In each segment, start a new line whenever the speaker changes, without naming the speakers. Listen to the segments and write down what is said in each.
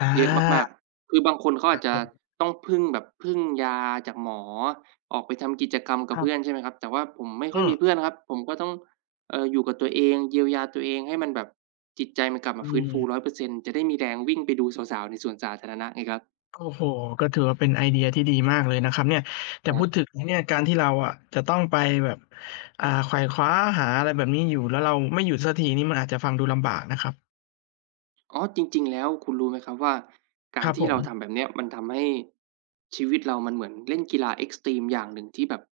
อา
เยอะมาก ๆ คือบางคนเขา
ค
อ
รั
าจ
บ
จ
ผ
ะ
ม
ต้องพึ่งแบบพึ่งยาจากหมอ ออกไปทำกิจกรรมกับ
คร
เพ
ั
ื
บ
่อน ใช่ไหมครับ แต่ว่าผมไม่
อ
ค่
ื
อย
ม
มีเพื่อนครับ ผมก็ต้อง เอ่อ อยู่กับตัวเอง เยียวยาตัวเอง ให้มันแบบจิตใจมันกลับ
อ
มา
ื
ฟื้นฟู
ม
100% จะได้มีแรงวิ่งไปดูสาว ๆ ในสวนสาธารณะไงครับ
โอ้โฮ ก็ถือว่าเป็นไอเดียที่ดีมากเลยนะครับเนี่ย แต่
ครั
พู
บ
ดถึงเนี่ยการที่เราอะจะต้องไปแบบ อ่า ไขว่คว้าหาอะไรแบบนี้อยู่ แล้วเราไม่หยุดสักทีนี่มันอาจจะฟังดูลำบากนะครับ
อ๋อ จริง ๆ แล้วคุณรู้ไหมครับว่า ก
ค
าร
รับ
ที่
ผ
เราท
ม
ำแบบเนี้ย มันทำให้ชีวิตเรามันเหมือนเล่นกีฬาเอ็กซ์ตรีมอย่างหนึ่งที่แบบ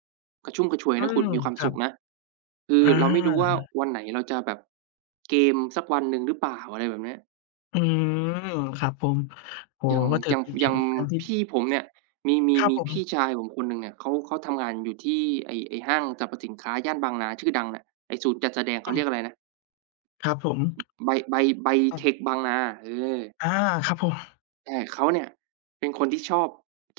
กระชุ่มกระชวย
อื
นะคุ
ม
ณ มีความ
คร
ส
ั
ุ
บ
ขนะ คื
อ
อ
า
เราไม่รู้ว่า วันไหนเราจะแบบเกมสักวันหนึ่งหรือเปล่า อะไรแบบเนี้ย
อืม ครับผม โอ้
อย
โฮ
่าง
ว่า [unintelligible] จ
อย่าง
ร
อย
ิ
่าง
ง ๆ ทั้งที่
พี่ผมเนี่ย มี มี
ครับ
มี
ผ
พี
ม
่ชายผมคนหนึ่งเนี่ย เขา เขาทำงานอยู่ที่ไอ้ ไอ้ห้างสรรพสินค้าย่านบางนาชื่อดังอะ ไอ้ศูนย์จัดแสดง เข
อ
า
ื
เรี
ม
ยกอะไรนะ?
ครับผม
บ ไบ ไบ ไบ
อ
เ
า
ทคบางนา เออ
อา ครับผม
แต่เขาเนี่ย เป็นคนที่ชอบ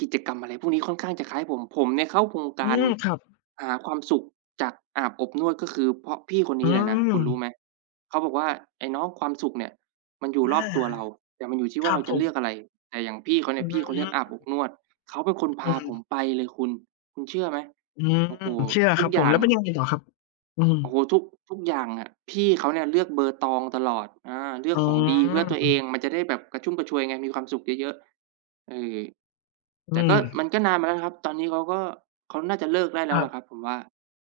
กิจกรรมอะไรพวกนี้ค่อนข้างจะคล้ายผม ผมเนี่ยเข้าโครงก
อื
าร
ม ครับ
หาความสุขจากอาบอบนวด ก็คือเพราะพี่คนน
อ
ี
ื
้เลยนะ คุณรู้ไ
ม
หม เขาบอกว่า "ไอ้น้องความสุขเนี่ยมันอยู่
อ
ร
า
อบตัวเรา แต่มันอยู่ที่ว
ค
่
ร
า
ั
เรา
บ
จ
ผ
ะเลือ
ม
กอะไร" แต่อย่างพี่เขาเ
อ
นี่
ื
ย พ
ม
ี่เขาเลือกอาบอบนวด เขาเป็นคนพ
อื
าผม
ม
ไปเลยคุณ คุณเชื่อไหม
อืม
โอ้โฮ
เชื่อ
ทุ
คร
ก
ับ
อ
ผ
ย่
ม
า
แ
ง
ล้วเป็นยังไงต่อครับ? อืม
โอ้โฮ ทุก ทุกอย่างอะ พี่เขาเนี่ยเลือกเบอร์ตองตลอด อา เลือ
อ
ก
ื
ของ
ม
ดีเพื่อตัวเอง มันจะได้แบบกระชุ่มกระชวยไง มีความสุขเยอะ ๆ เออ
อ
แ
ื
ต่ก็
ม
มันก็นานมาแล้วนะครับ ตอนนี้เขาก็ เขาน่าจะเลิกได้แล
ค
้ว
ร
ล่ะ
ับ
ครับผมว่า